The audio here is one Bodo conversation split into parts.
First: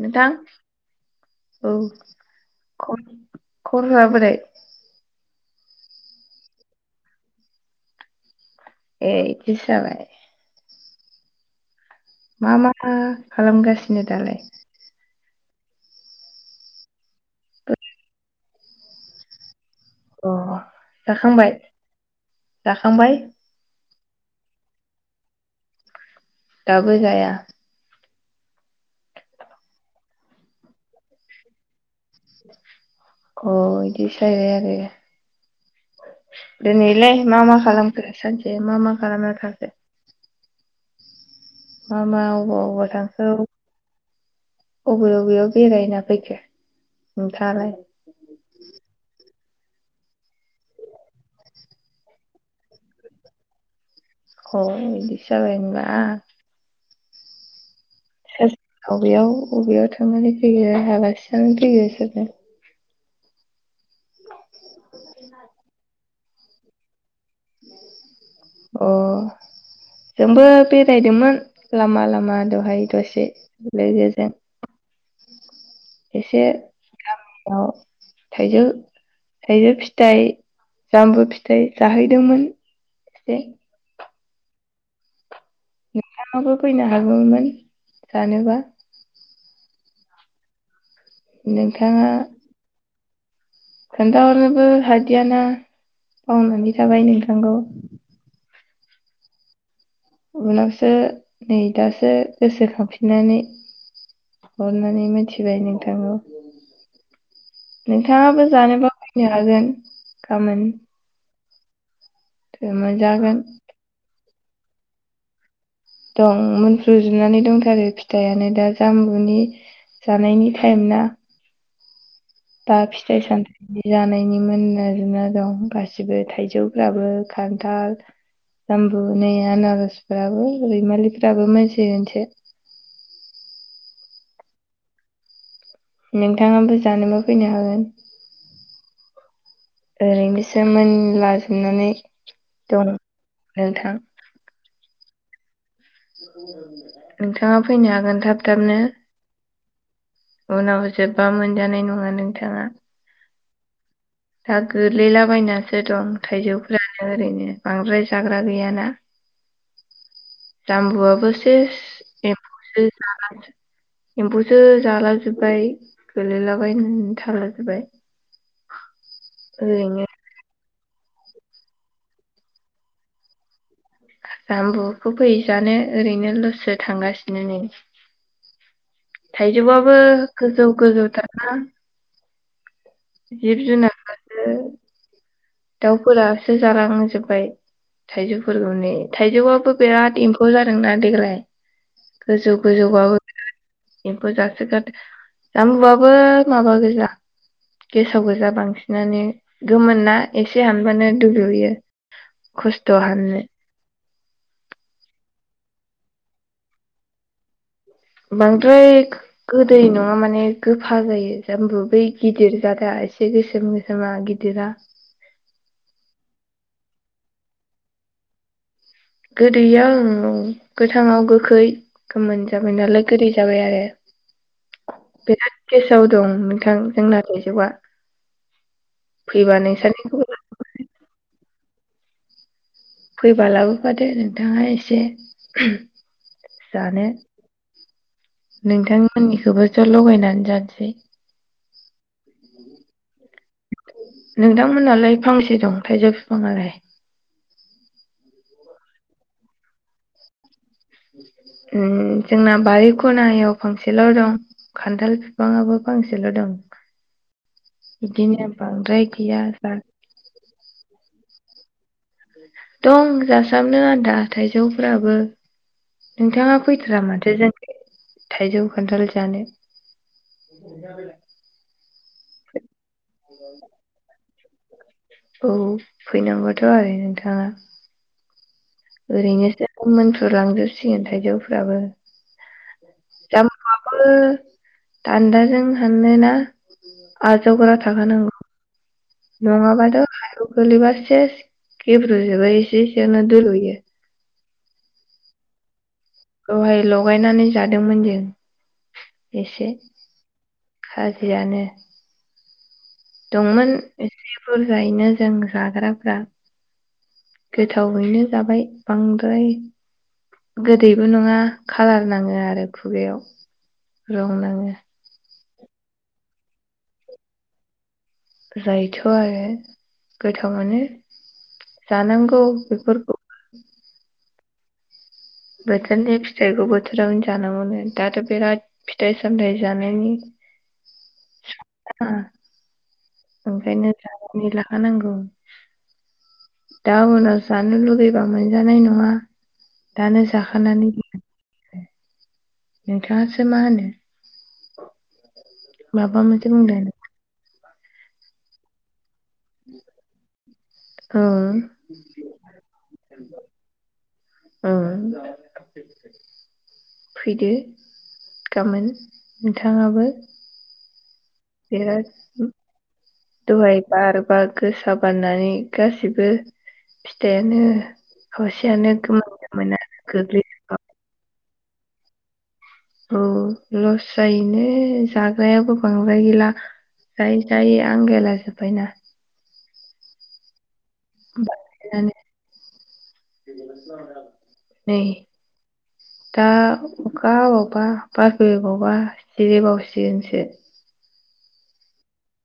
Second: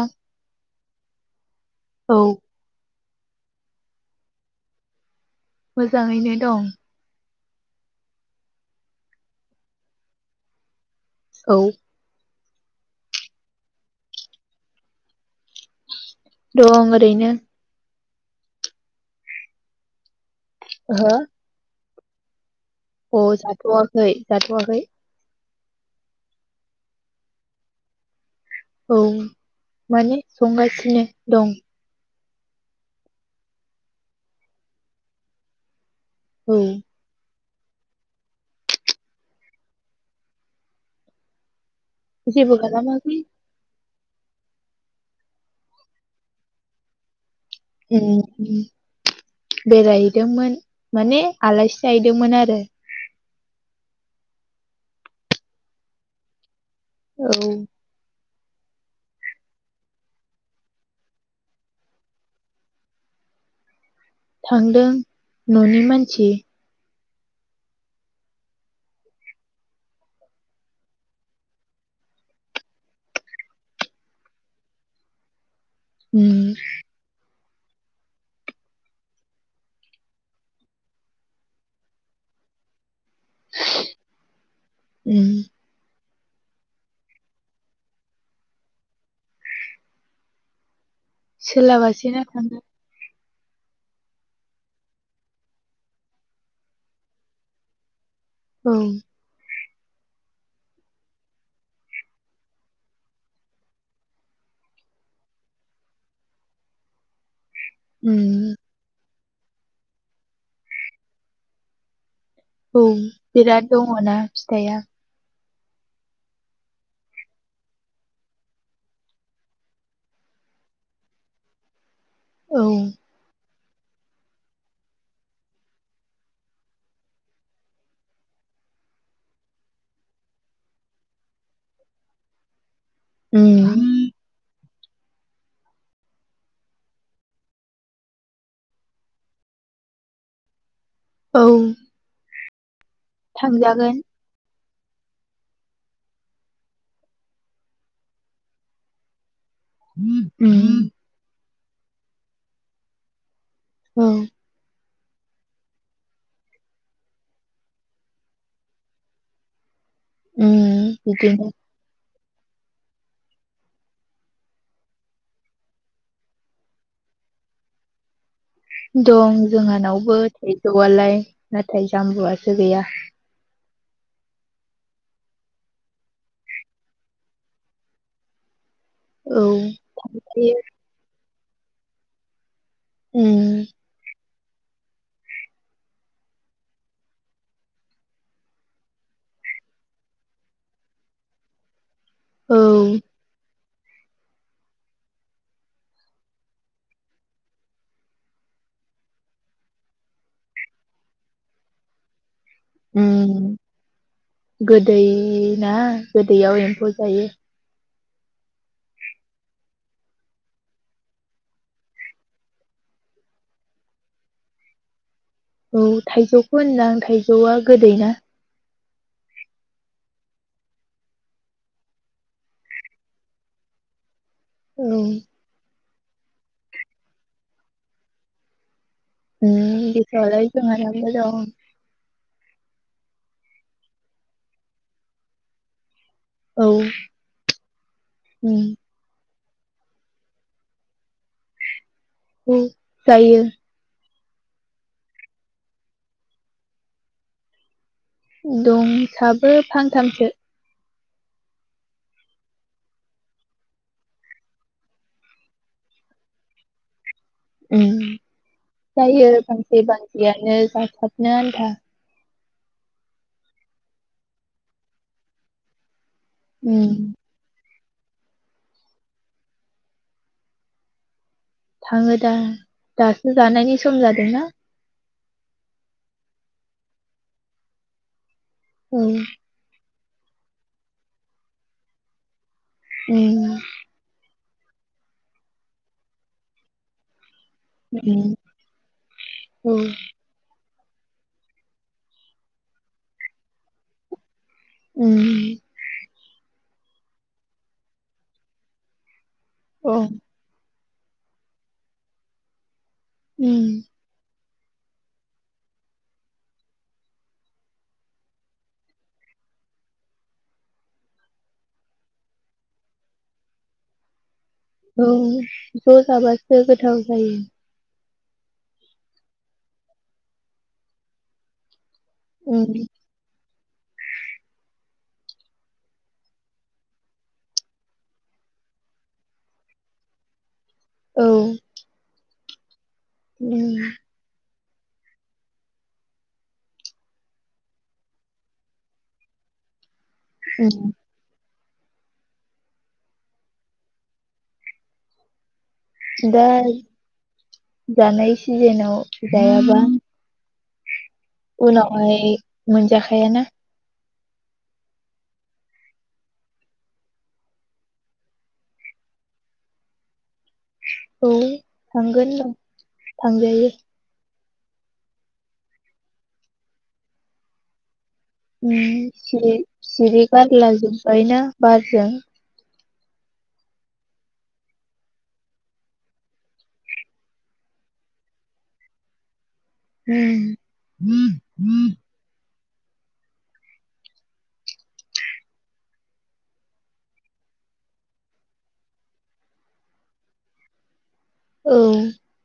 नोंथां औ ख खबरफोरा बोरै मोजाङैनो दं ए इदिसो जाबाय औ मा मा खालामगासिनो दालाय दं' आंरैनो अ जाखांबाय जाखांबाय आ जाथवाखै खै जाथ'वाखै दाबो जाया औ माने संगासिनो दं अ बिदि साय आरो आरो औ दोनोलाय मा मा खालामखो सानसे मा मा खालामना थाखो मा मा अबाव जेबो अबाव खालामाखै थांखो अबे बबेयाव बेरायना फैखो नोंथाङालाय [inaudible] बेरायहैदोंमोन माने आलासि जाहैदोंमोन आरो औ बिदिसो जाबाय होनबा औ सोर बबेयाव बबेयाव थांनानै फैयो आलासि जानो फैयो सोरनो थांदों न'नि मानसि सि अ जोंबो बेरायदोंमोन लामा लामा दहाय दसे लोगोजों उम एसे गा थाइजौ थाइजौ फिथाइ जामबु फिथाइ जाहैदोंमोन एसे उम नोंथांङाबो फैनो हागौमोन जानोबा नोंथाङा सोलाबासैना थांनो खोन्थाहरनोबो हादियाना बावनानै थाबाय नोंथांखौ औ उनावसो नै दासो गोसोखांफिननानै हरनानै मिथिबाय नोंथांखौ उम नोंथाङाबो जानोबा फैनो हागोन गामोन औ बिराद दङना फिथाया दं मफ्रुजुनानै दंथारो फिथाइयानो दा जामबुनि जानायनि टायेम ना औ दा फिथाइ सा जानायनि मोननो आरो ना दं गासिबो थाइजौफ्राबो खान्थाल जामबु नै आनारसफ्राबो रैमालिफ्राबो मोनथिगोनसो उम नोंथाङाबो जानोबा फैनो हागोन ओरैनोसो मोन ला औ जनानै दं नोंथां थांजागोन। नोंथाङा फैनो हागोन थाब थाबनो? [unintelligible] जानाय नङा नोंथाङा। औ [unintelligible] गोरलैलाबायनानसो दं थायजौफोरानो ओरैनो बांद्राय जाग्रा गैयाना उम जाम्बुआबो बिदिनो सेस एम्फौसो जाला जोब्बाय गोलैलाबाय ना थालाजोबबाय। दं जोंहानावबो। गैथ'आलाय नाथाय जाम्बुआसो गैया। जाम्बुखौ फै जानो ओरैनो लसो थांगासिनो नै। औ थाइजौआबो थायो गोजौ गोजौथार। हा? उम जिब जुनारफोर हो? दाउफोरासो जालांजोबबाय थाइजौफोरखौ नै थाइजौआबो बिराद एम्फौ जादोंना देग्लाय। गोजौ औ गोजौ बाबो बिराथ एम्फौ जासोगारदो जामबुआबो माबा गोजा गेसाव गोजा बांसिनानो गोमोन ना एसे हामबानो दुलुयो। खुसथ' हाननो। उम गोदै ना गोदैयाव एम्फौ जायो। बांद्राय गोदै नङा माने गोफा जायो जामबु बै गिदिर जादा एसे गोसोम गोसोमा गिदिरा। औ थाइजौखौ होनदां थाइजौआ गोदैना। गोदैया उम औ, गोथाङाव गोखै गोमोन जाबाय नालाय गोदै जाबाय आरो। औ। बिराद गेसाव दं नोंथां जोंना थाइजौआ। फैबा नोंसोरनिखौ [unintelligible] [unintelligible] फैबालाबोफादो नोंथाङा एसे। औ जानो उम नोंथांमोननि बुरजा लगायनानै जानोसै। उम जायो। नोंथांमोनहालाय फांसे दं थाइजौ बिफांआलाय? दंसाबो फांथामसो ओम जोंना बारि खनायाव फांसेल' दं खान्थाल बिफांआबो फांसेल' दं। ओम बिदिनो बांद्राय जायो गैया जा फांसे फांसेआनो जासाब नो आन्था दं जासाबनो आन्था थाइजौफोराबो। नोंथाङा फैथारा उम माथो जों थाइजौ खान्थाल जानो थाङो दा दासो जानायनि सम जादोंना औ फैनांगौथ' आरो नोंथाङा औ ओरैनो सो मोनफ्रुलांजोबसिगोन थाइजौफ्राबो उम जाम आबो दान्दाजों हानोना आजावग्रा उम थाखानांगौ औ नङाबाथ' गोलैबा सेस गेब्रु जुबो इसे इसेनो आवनो दुलुयो उम दहाय लगायनानै जादोंमोन जों। एसे अ खाजियानो उम दंमोन एसे बुरजायैनो जों जाग्राफ्रा गोथावैनो जाबाय बांद्राय गोदैबो नङा खाालार नाङो आरो खुगायाव रं नाङो औ ज' जाबासो गोथाव जायो। जायोथ' आरो गोथाव माने जानांगौ उम बेफोरखौ [inaudible] बोथोरनि फिथाइखौ बोथोरावनो जानांगौनो दाथ' बिराद फिथाइ सामथायाइ जानायनि औ ओ उम ओंखायनो जानानै ला खानांगौ दा उनाव जानो लुुबैबा मोनजानाय नङा। दानो जाखानानै उम नोंथाङासो मा होनो माबा दा मोनसे बुंदो जानाय सिजेनाव जायाबा [inaudible] उनावहाय मोनजाखायाना। उम फैदो गाबोन नोंथाङाबो। [inaudible] बे थांगोन र' थांजायो द'हाय बार बार गोसा बारनानै गासिबो फिथाइयानो उम खावसेयानो सिरि गोमोनदोंमोन आरो सिरि गोग्लै गारलाजोनबाय ना? बारजों। उम लस जायोनो जाग्रायाबो बांद्राय गैला जायै जायै आंगायला जोब्बायना। उम। [inaudible] बानायनानै नै दा अखा हाबावबा बार फैबावबा सिरिबावसिगोनसो। औ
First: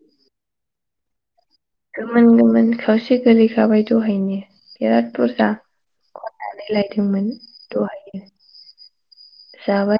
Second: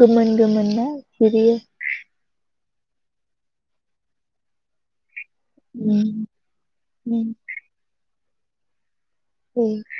गोमोन गोमोन ना सिरियो। गोमोन गोमोन खावसे गोलैखाबाय दहायनो बिराद बुरजा उम खननानै लायदोंमोन दहायो। उम। जाबाय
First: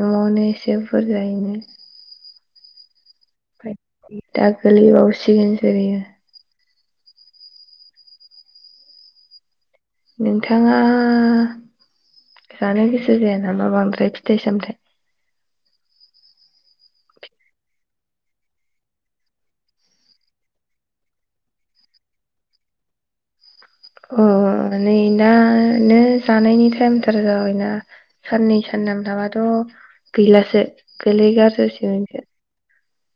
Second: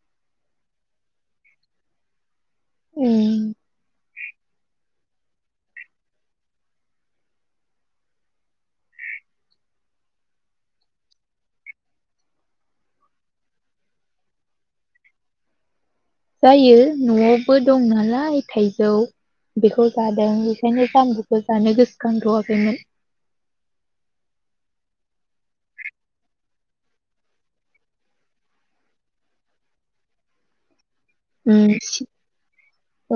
न'आवनो इसे बुरजायैनो उम ओमफाय दा गोलै बावसिगोनसो बियो। नोंथाङा जानो गोसो जाया नामा बांद्राय फिथाइ सामथाइ? जायो न'आवबो दं नालाय थाइजौ बेखौ जादों बेखायनो जानबुखौ जानो गोसोखांथ'वाखैमोन। अ' नै दानो जानायनि टाइमथार जाबायना साननै सानथाम थाबाथ' गैलासो। उम गोलैगारजोबसिगोनसो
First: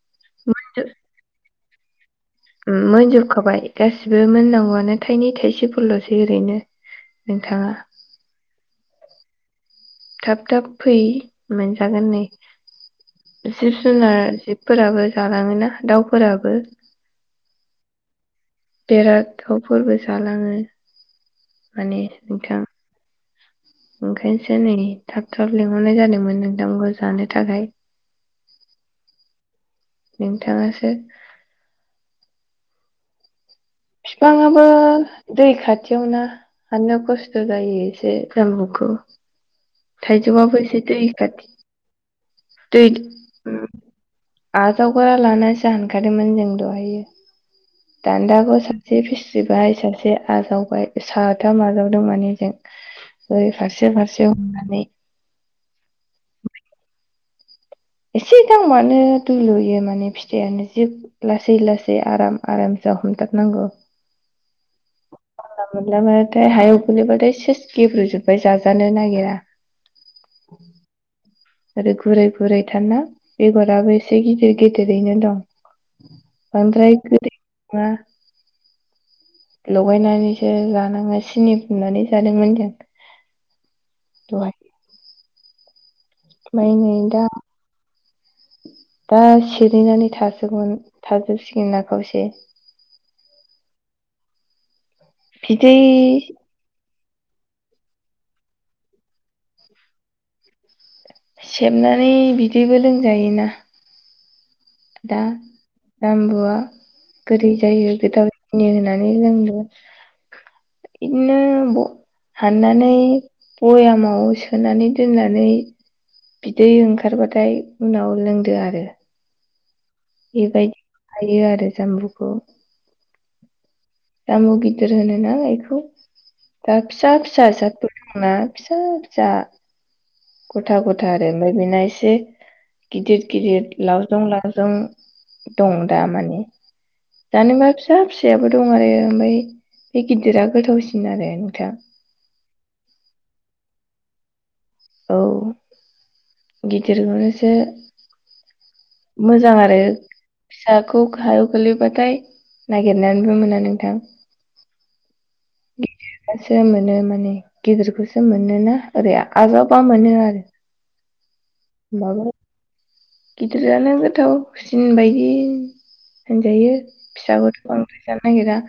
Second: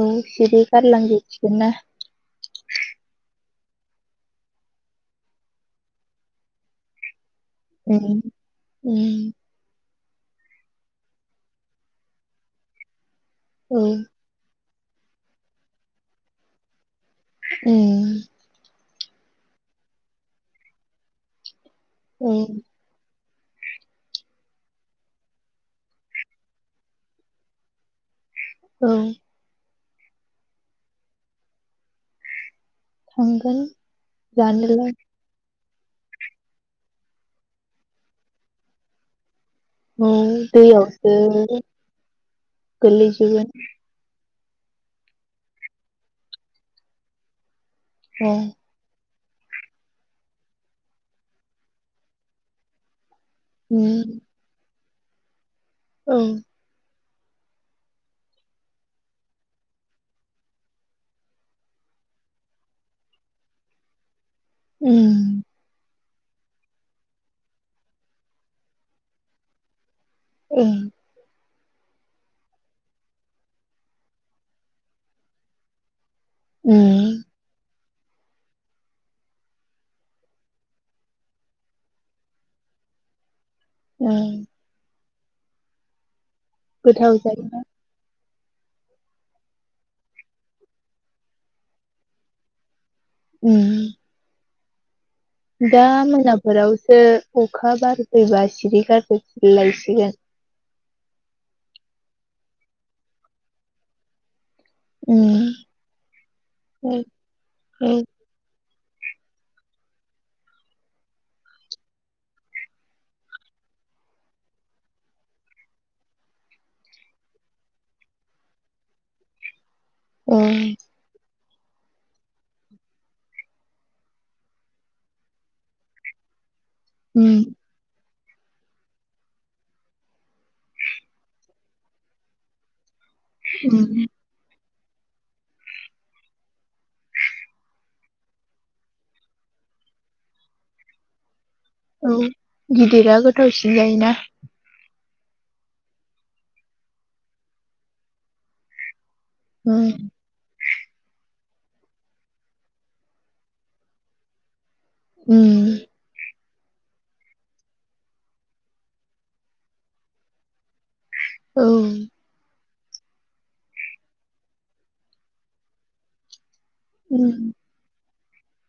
औ सिरिगारलां जोबसि गोन ना। उम मोनजोब खाबाय। गासिबो मोननांगौआनो थाइनै थाइसेफोरल'सै ओरैनो नोंथाङा उम उम थाब थाब फै मोनजागोन नै जिब औ जुनार जिब फोराबो जालांङो ना दाउफोराबो उम बेराद थावफोरबो जालांङो माने औ नोंथां। ओंखायनसो नै थाब थाब लेंंहरनाय जादोंमोन नोंथांखौ जानो थाखाय औ नोंथाङासो थांगोन फिफाङाबो जानोलाय दै खाथ थियावना हाननो खस्थ' जायो एसे जामबुखौ औ थाइजौआबो एसे दै दैआवसो खाथि दै गोलैजुबगोन आजावग्रा लानासो हानखादोंमोन जों दहायो। अ दानदाखौ सासे फिस जिबाय सासे आजावबाय साथाम आजावदों माने जों ओरै फारसे उम फारसे हमनानै औ एसे दांबानो दुलुयो माने फिथाइयानो जि लासै लासै आराम आराम जा हमथाबनांगौ। उम अनला मोनलामोन थाय हायाव गोलैबाथाय सेस गेब्रुजोबबाय जाजानो नागिरा ओम आरो गुरै गुरै थारना बेगराबो एसे गिदिर गिदिरैनो दं बांद्राय उम गोदै मा? लगायनानैसो जानाङो सिनि फुनानै जादोंमोन जों। ओं माय नाय गोथाव दाम जायोना दा सिरिनानै थाजोबगोन थाजोबसिगोन ना खावसे ओम बिदै दा मोना फोराव ओ अखा बार फैबा सिरिगारजोब लायसिगोन सेबनानै बिदैबो लोंजायोना दा उम जामबुआ औ गोदै जायो गोथाव [inaudible] नि होननानै नै जोङो इदिनो ब हाननानै बयामाव सोनानै दोननानै बिदै ओंखारबाथाय उनाव लोंदो आरो। औ बेबायदि थायो आरो। बे जामबुखौ जामु गिदिर होनो ना इखौ? दा फिसा फिसा उम जादफोर दङ' मा फिसा फिसा गथा गथा आरो ओमफाय बेना एसे गिदिर गिदिर लावजं लावजं दं दा माने। जानोबा फिसा फिसायाबो दं आरो ओमफाय बे गिदिरा गोथावसिन आरो। नोंथां औ गिदिरा गोथावसिन जायो। [unintelligible] औ गिदिरखौनोसो मोजां आरो उम फिसाखौ गाहायाव गोलैबाथाय नागिरनानैबो मोना नोंथां। उम सो मोनो माने गिदिरखौसो मोनोना ओरै आजावबा मोनो आरो। औ उम ओमबाबो। गिदिरआनो गोथावसिन बायदि जायो फिसाबाथ बांद्राय जानोनागिरा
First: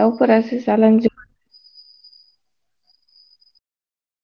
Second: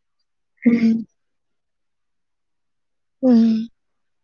दाउफोरासो उम जालांजोब उम